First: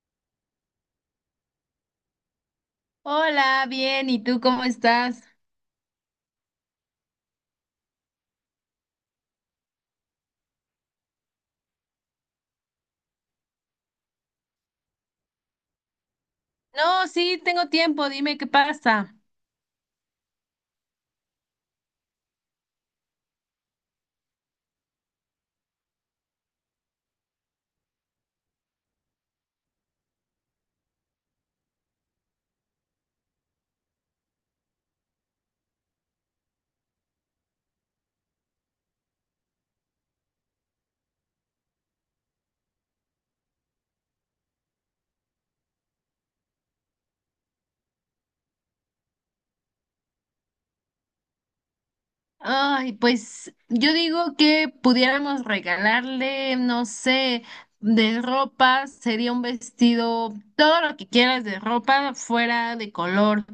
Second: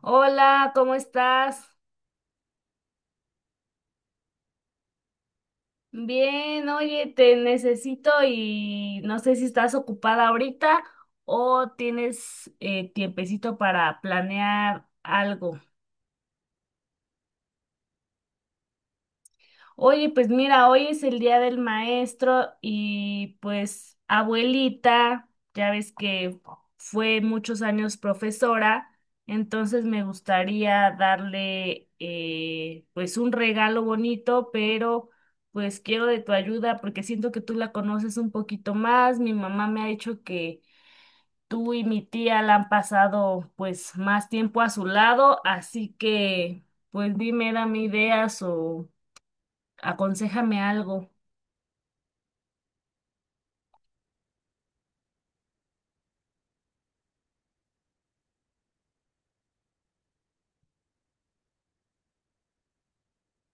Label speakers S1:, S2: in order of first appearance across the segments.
S1: Hola, ¿cómo estás?
S2: Hola, bien, ¿y tú cómo estás?
S1: Bien, oye, te necesito y no sé si estás ocupada ahorita o tienes tiempecito para planear algo.
S2: No, sí, tengo tiempo, dime qué pasa.
S1: Oye, pues mira, hoy es el día del maestro y pues abuelita, ya ves que fue muchos años profesora, entonces me gustaría darle pues un regalo bonito, pero pues quiero de tu ayuda porque siento que tú la conoces un poquito más. Mi mamá me ha dicho que tú y mi tía la han pasado pues más tiempo a su lado, así que pues dime, dame ideas o… Aconséjame algo.
S2: Ay, pues yo digo que pudiéramos regalarle, no sé, de ropa, sería un vestido, todo lo que quieras de ropa fuera de color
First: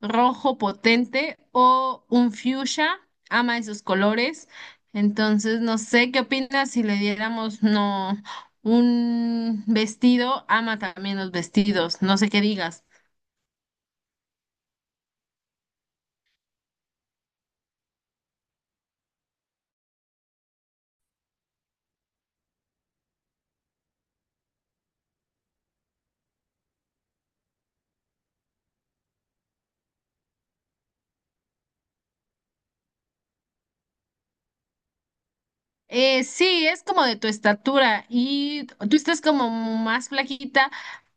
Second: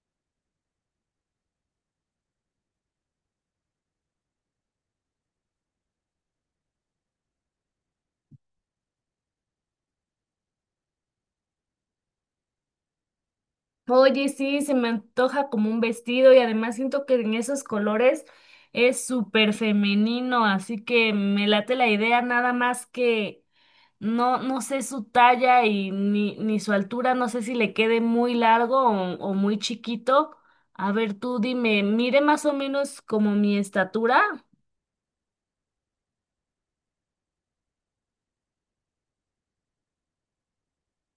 S2: rojo potente o un fuchsia, ama esos colores. Entonces, no sé, ¿qué opinas si le diéramos, no, un vestido? Ama también los vestidos, no sé qué digas.
S1: Oye, sí, se me antoja como un vestido y además siento que en esos colores es súper femenino, así que me late la idea nada más que no, no sé su talla y ni su altura, no sé si le quede muy largo o muy chiquito. A ver, tú dime, mire más o menos como mi estatura.
S2: Sí, es como de tu estatura y tú estás como más flaquita,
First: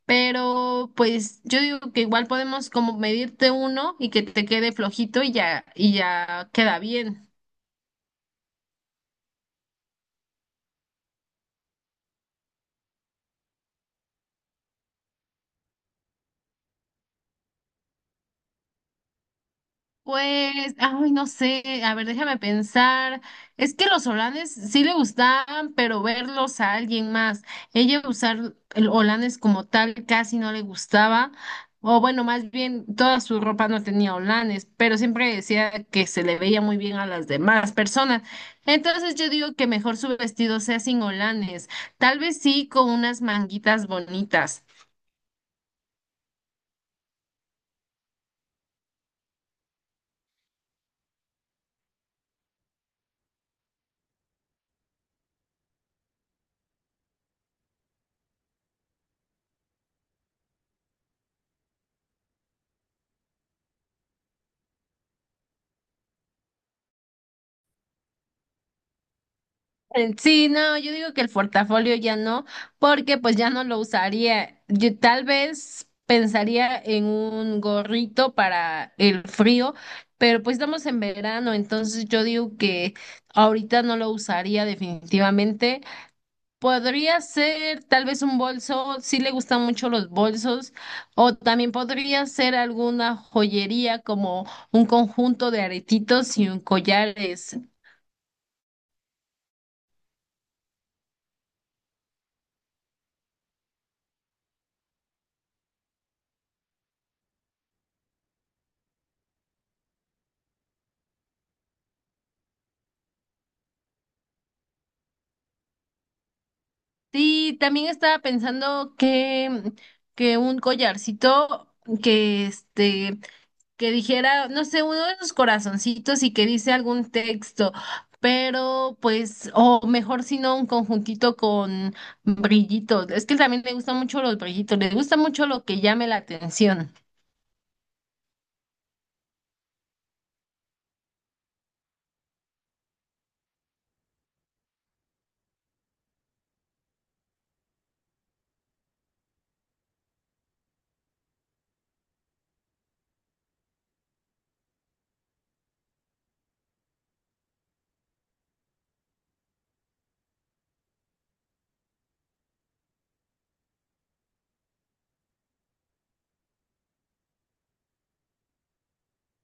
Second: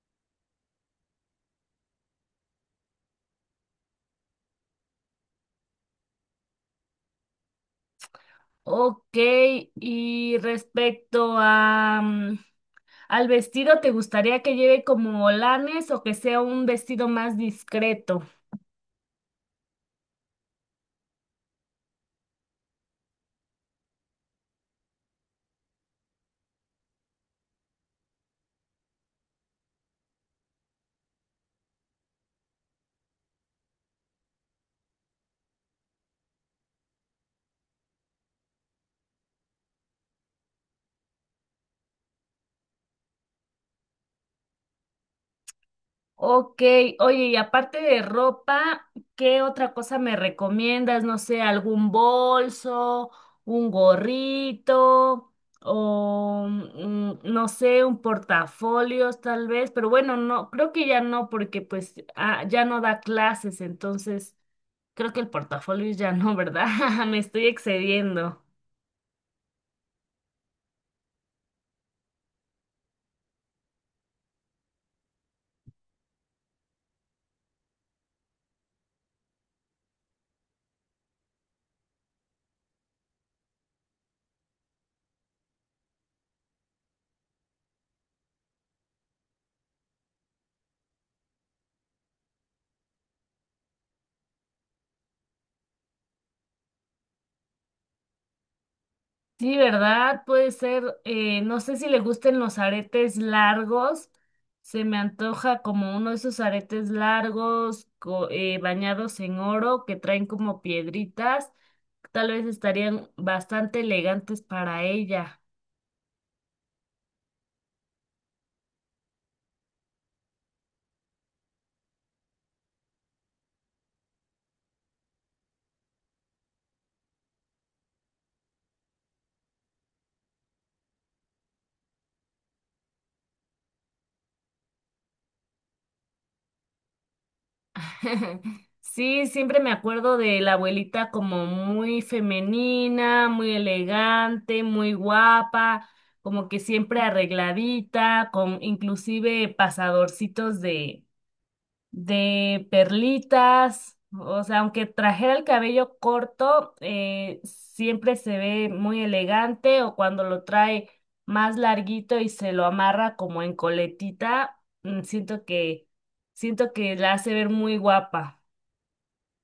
S2: pero pues yo digo que igual podemos como medirte uno y que te quede flojito y ya queda bien.
S1: Ok, y respecto a… mm, ¿al vestido te gustaría que lleve como lanes o que sea un vestido más discreto?
S2: Pues, ay, no sé, a ver, déjame pensar. Es que los holanes sí le gustaban, pero verlos a alguien más. Ella usar el holanes como tal casi no le gustaba. O bueno, más bien toda su ropa no tenía holanes, pero siempre decía que se le veía muy bien a las demás personas. Entonces yo digo que mejor su vestido sea sin holanes, tal vez sí con unas manguitas bonitas.
S1: Ok, oye, y aparte de ropa, ¿qué otra cosa me recomiendas? No sé, algún bolso, un gorrito o no sé, un portafolios tal vez, pero bueno, no, creo que ya no porque pues ah, ya no da clases, entonces creo que el portafolio ya no, ¿verdad? Me estoy excediendo.
S2: Sí, no, yo digo que el portafolio ya no, porque pues ya no lo usaría. Yo tal vez pensaría en un gorrito para el frío, pero pues estamos en verano, entonces yo digo que ahorita no lo usaría definitivamente. Podría ser tal vez un bolso, sí le gustan mucho los bolsos, o también podría ser alguna joyería como un conjunto de aretitos y un collares.
S1: Sí, ¿verdad? Puede ser, no sé si le gusten los aretes largos, se me antoja como uno de esos aretes largos bañados en oro que traen como piedritas, tal vez estarían bastante elegantes para ella.
S2: Sí, también estaba pensando que un collarcito que este, que dijera, no sé, uno de esos corazoncitos y que dice algún texto, pero pues, o mejor si no, un conjuntito con brillitos. Es que también le gustan mucho los brillitos, le gusta mucho lo que llame la atención.
S1: Sí, siempre me acuerdo de la abuelita como muy femenina, muy elegante, muy guapa, como que siempre arregladita, con inclusive pasadorcitos de perlitas, o sea, aunque trajera el cabello corto, siempre se ve muy elegante o cuando lo trae más larguito y se lo amarra como en coletita, mm, siento que la hace ver muy guapa.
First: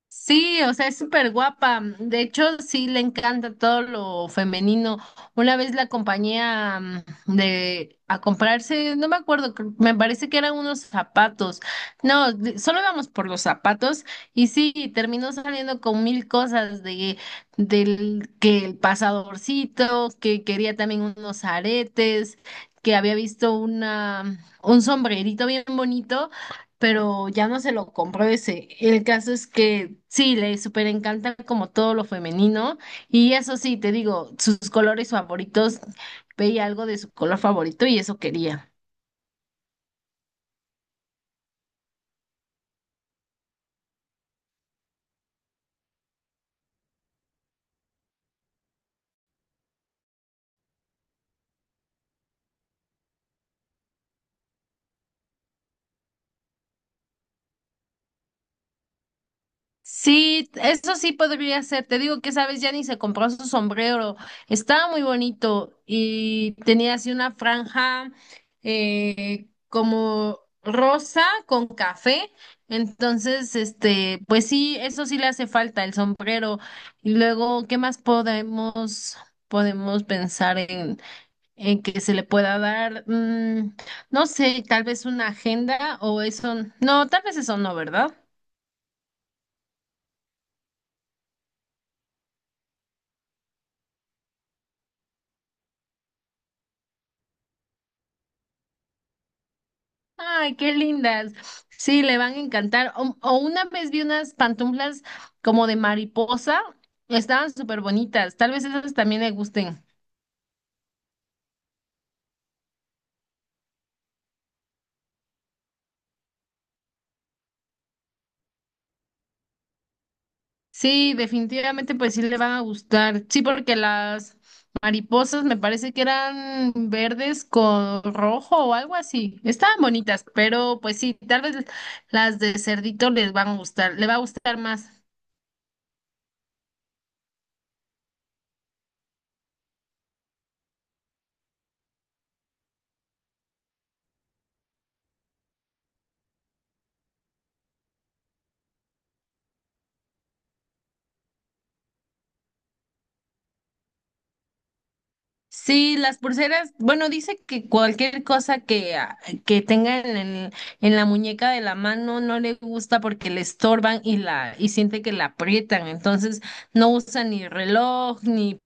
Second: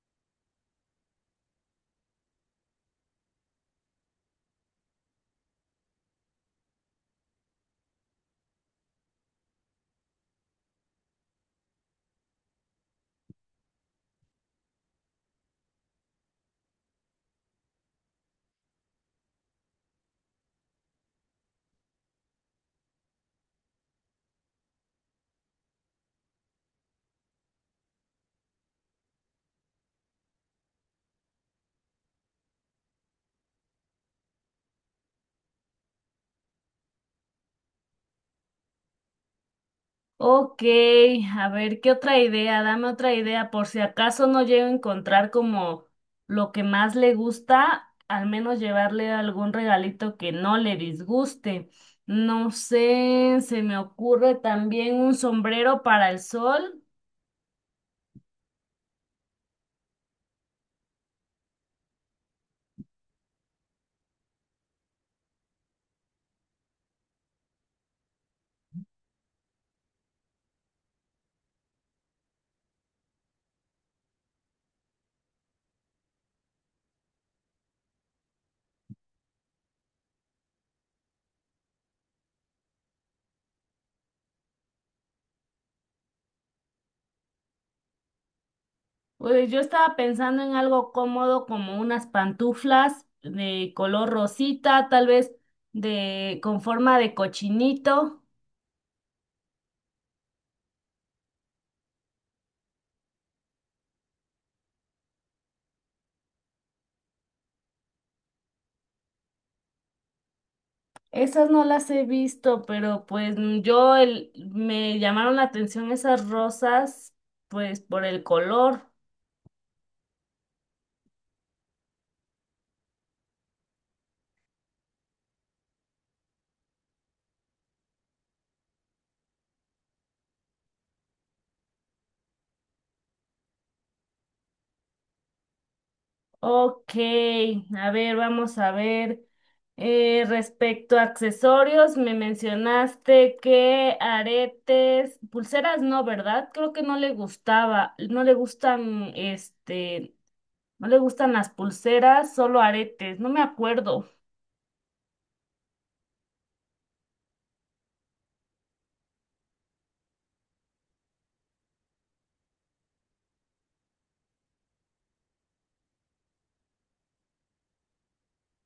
S2: Sí, o sea, es súper guapa. De hecho, sí le encanta todo lo femenino. Una vez la acompañé a, de, a comprarse, no me acuerdo, me parece que eran unos zapatos. No, solo íbamos por los zapatos y sí, terminó saliendo con mil cosas de, del que el pasadorcito, que quería también unos aretes, que había visto una, un sombrerito bien bonito pero ya no se lo compró ese. El caso es que sí, le súper encanta como todo lo femenino y eso sí, te digo, sus colores favoritos, veía algo de su color favorito y eso quería.
S1: Ok, a ver, ¿qué otra idea? Dame otra idea por si acaso no llego a encontrar como lo que más le gusta, al menos llevarle algún regalito que no le disguste. No sé, se me ocurre también un sombrero para el sol.
S2: Sí, eso sí podría ser. Te digo que, sabes, ni se compró su sombrero. Estaba muy bonito y tenía así una franja como rosa con café. Entonces, este, pues sí, eso sí le hace falta el sombrero. Y luego, ¿qué más podemos pensar en que se le pueda dar? No sé, tal vez una agenda o eso. No, tal vez eso no, ¿verdad?
S1: Pues yo estaba pensando en algo cómodo como unas pantuflas de color rosita, tal vez de con forma de cochinito.
S2: Ay, qué lindas. Sí, le van a encantar. O una vez vi unas pantuflas como de mariposa. Estaban súper bonitas. Tal vez esas también le gusten.
S1: Esas no las he visto, pero pues mm, me llamaron la atención esas rosas, pues por el color.
S2: Sí, definitivamente pues sí le van a gustar. Sí, porque las mariposas me parece que eran verdes con rojo o algo así. Estaban bonitas, pero pues sí, tal vez las de cerdito les van a gustar. Le va a gustar más.
S1: Ok, a ver, vamos a ver. Respecto a accesorios, me mencionaste que aretes, pulseras no, ¿verdad? Creo que no le gustaba, no le gustan, este, no le gustan las pulseras, solo aretes, no me acuerdo.
S2: Sí, las pulseras, bueno, dice que cualquier cosa que, ah, que tenga en la muñeca de la mano no le gusta porque le estorban y la, y siente que la aprietan, entonces no usa ni reloj, ni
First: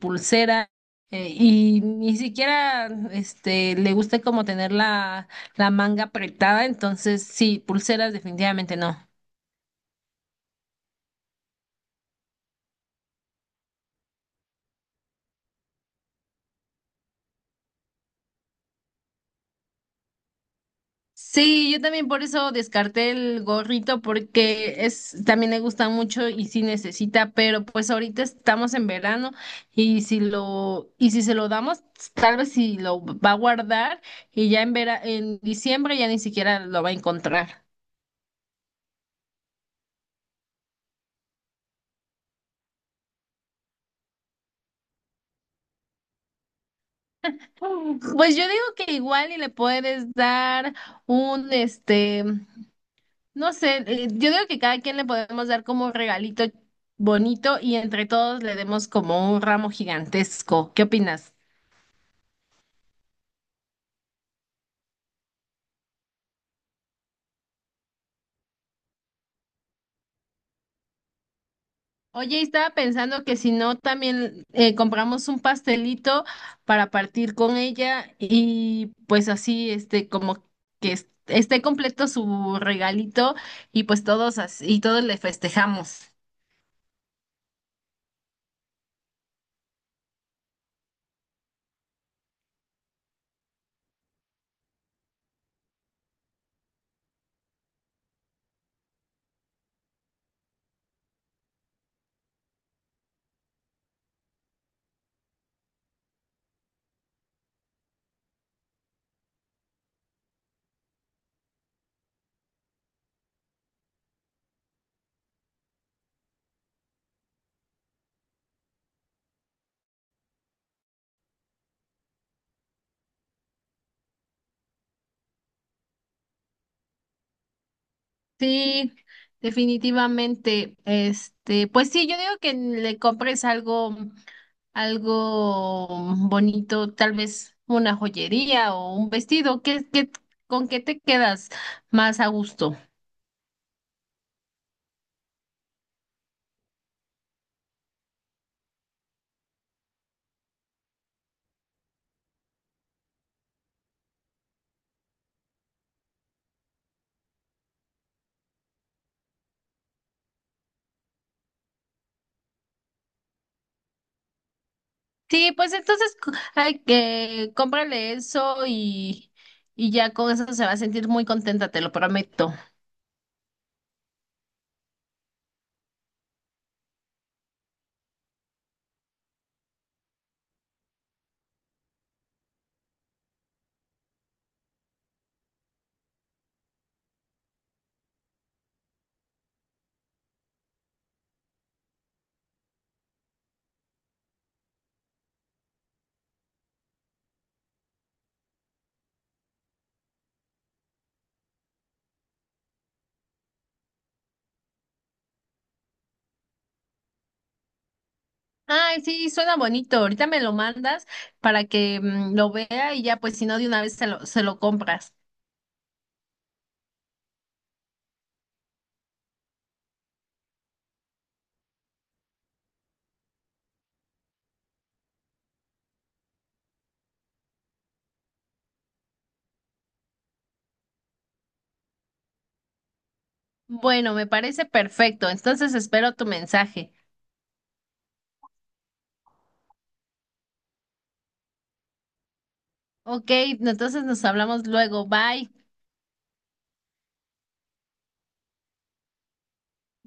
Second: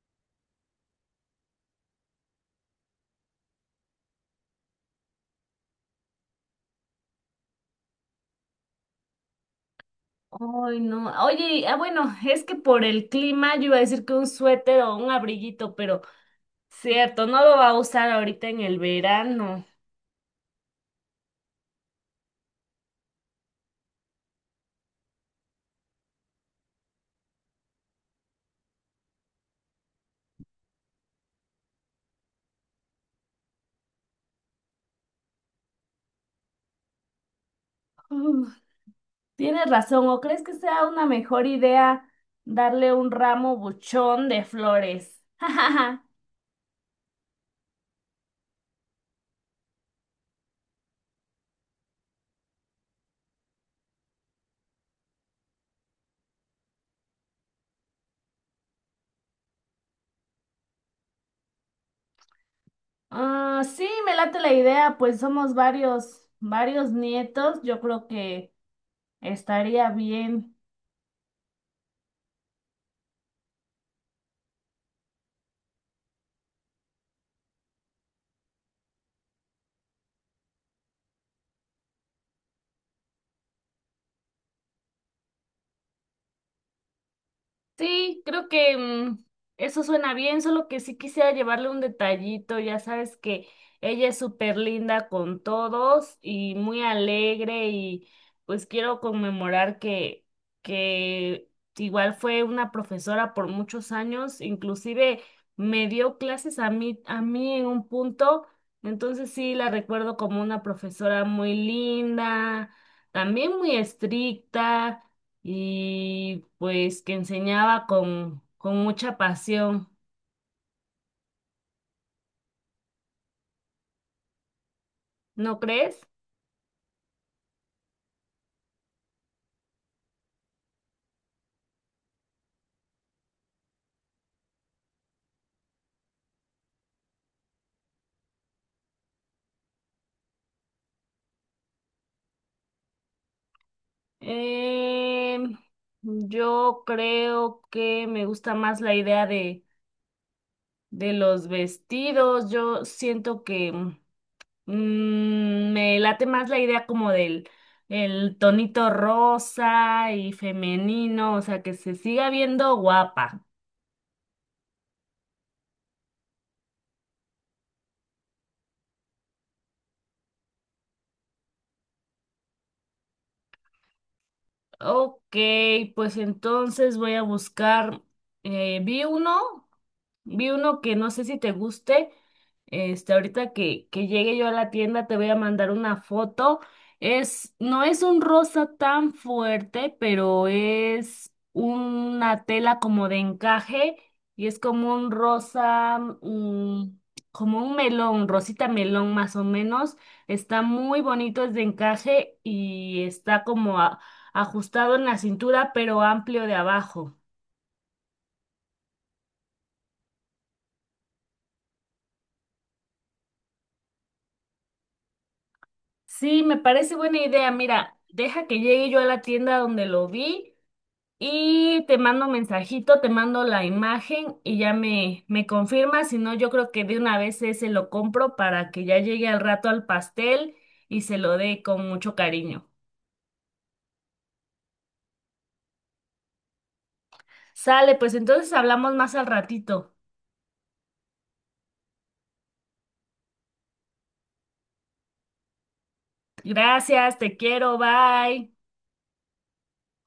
S2: pulsera, y ni siquiera este le gusta como tener la manga apretada, entonces sí, pulseras definitivamente no.
S1: Ay, no. Oye, ah, bueno, es que por el clima yo iba a decir que un suéter o un abriguito, pero cierto, no lo va a usar ahorita en el verano.
S2: Sí, yo también por eso descarté el gorrito porque es también le gusta mucho y sí necesita, pero pues ahorita estamos en verano y si lo y si se lo damos, tal vez si lo va a guardar y ya en en diciembre ya ni siquiera lo va a encontrar.
S1: Mm, tienes razón, ¿o crees que sea una mejor idea darle un ramo buchón de flores?
S2: Pues yo digo que igual y le puedes dar un este, no sé, yo digo que cada quien le podemos dar como un regalito bonito y entre todos le demos como un ramo gigantesco. ¿Qué opinas?
S1: Ah, sí, me late la idea, pues somos varios, varios nietos, yo creo que estaría bien.
S2: Oye, y estaba pensando que si no, también compramos un pastelito para partir con ella y pues así, este, como que esté completo su regalito y pues todos así, y todos le festejamos.
S1: Sí, creo que mm, eso suena bien, solo que sí quisiera llevarle un detallito, ya sabes que ella es súper linda con todos y muy alegre y pues quiero conmemorar que igual fue una profesora por muchos años, inclusive me dio clases a mí en un punto, entonces sí la recuerdo como una profesora muy linda, también muy estricta y pues que enseñaba con mucha pasión, ¿no crees?
S2: Sí, definitivamente. Este, pues sí, yo digo que le compres algo, algo bonito, tal vez una joyería o un vestido. ¿ con qué te quedas más a gusto?
S1: Em, yo creo que me gusta más la idea de los vestidos. Yo siento que mm, me late más la idea como del el tonito rosa y femenino, o sea, que se siga viendo guapa.
S2: Sí, pues entonces hay que cómprale eso y ya con eso se va a sentir muy contenta, te lo prometo.
S1: Ok, pues entonces voy a buscar, vi uno. Vi uno que no sé si te guste. Este, ahorita que llegue yo a la tienda te voy a mandar una foto. Es, no es un rosa tan fuerte, pero es una tela como de encaje y es como un rosa, mm, como un melón, rosita melón más o menos. Está muy bonito, es de encaje y está como ajustado en la cintura, pero amplio de abajo.
S2: Ay, sí, suena bonito. Ahorita me lo mandas para que lo vea y ya, pues si no, de una vez se lo compras.
S1: Sí, me parece buena idea. Mira, deja que llegue yo a la tienda donde lo vi y te mando un mensajito, te mando la imagen y ya me confirmas. Si no, yo creo que de una vez ese lo compro para que ya llegue al rato al pastel y se lo dé con mucho cariño.
S2: Bueno, me parece perfecto. Entonces espero tu mensaje.
S1: Sale, pues entonces hablamos más al ratito.
S2: Ok, entonces nos hablamos luego. Bye.
S1: Gracias, te quiero, bye.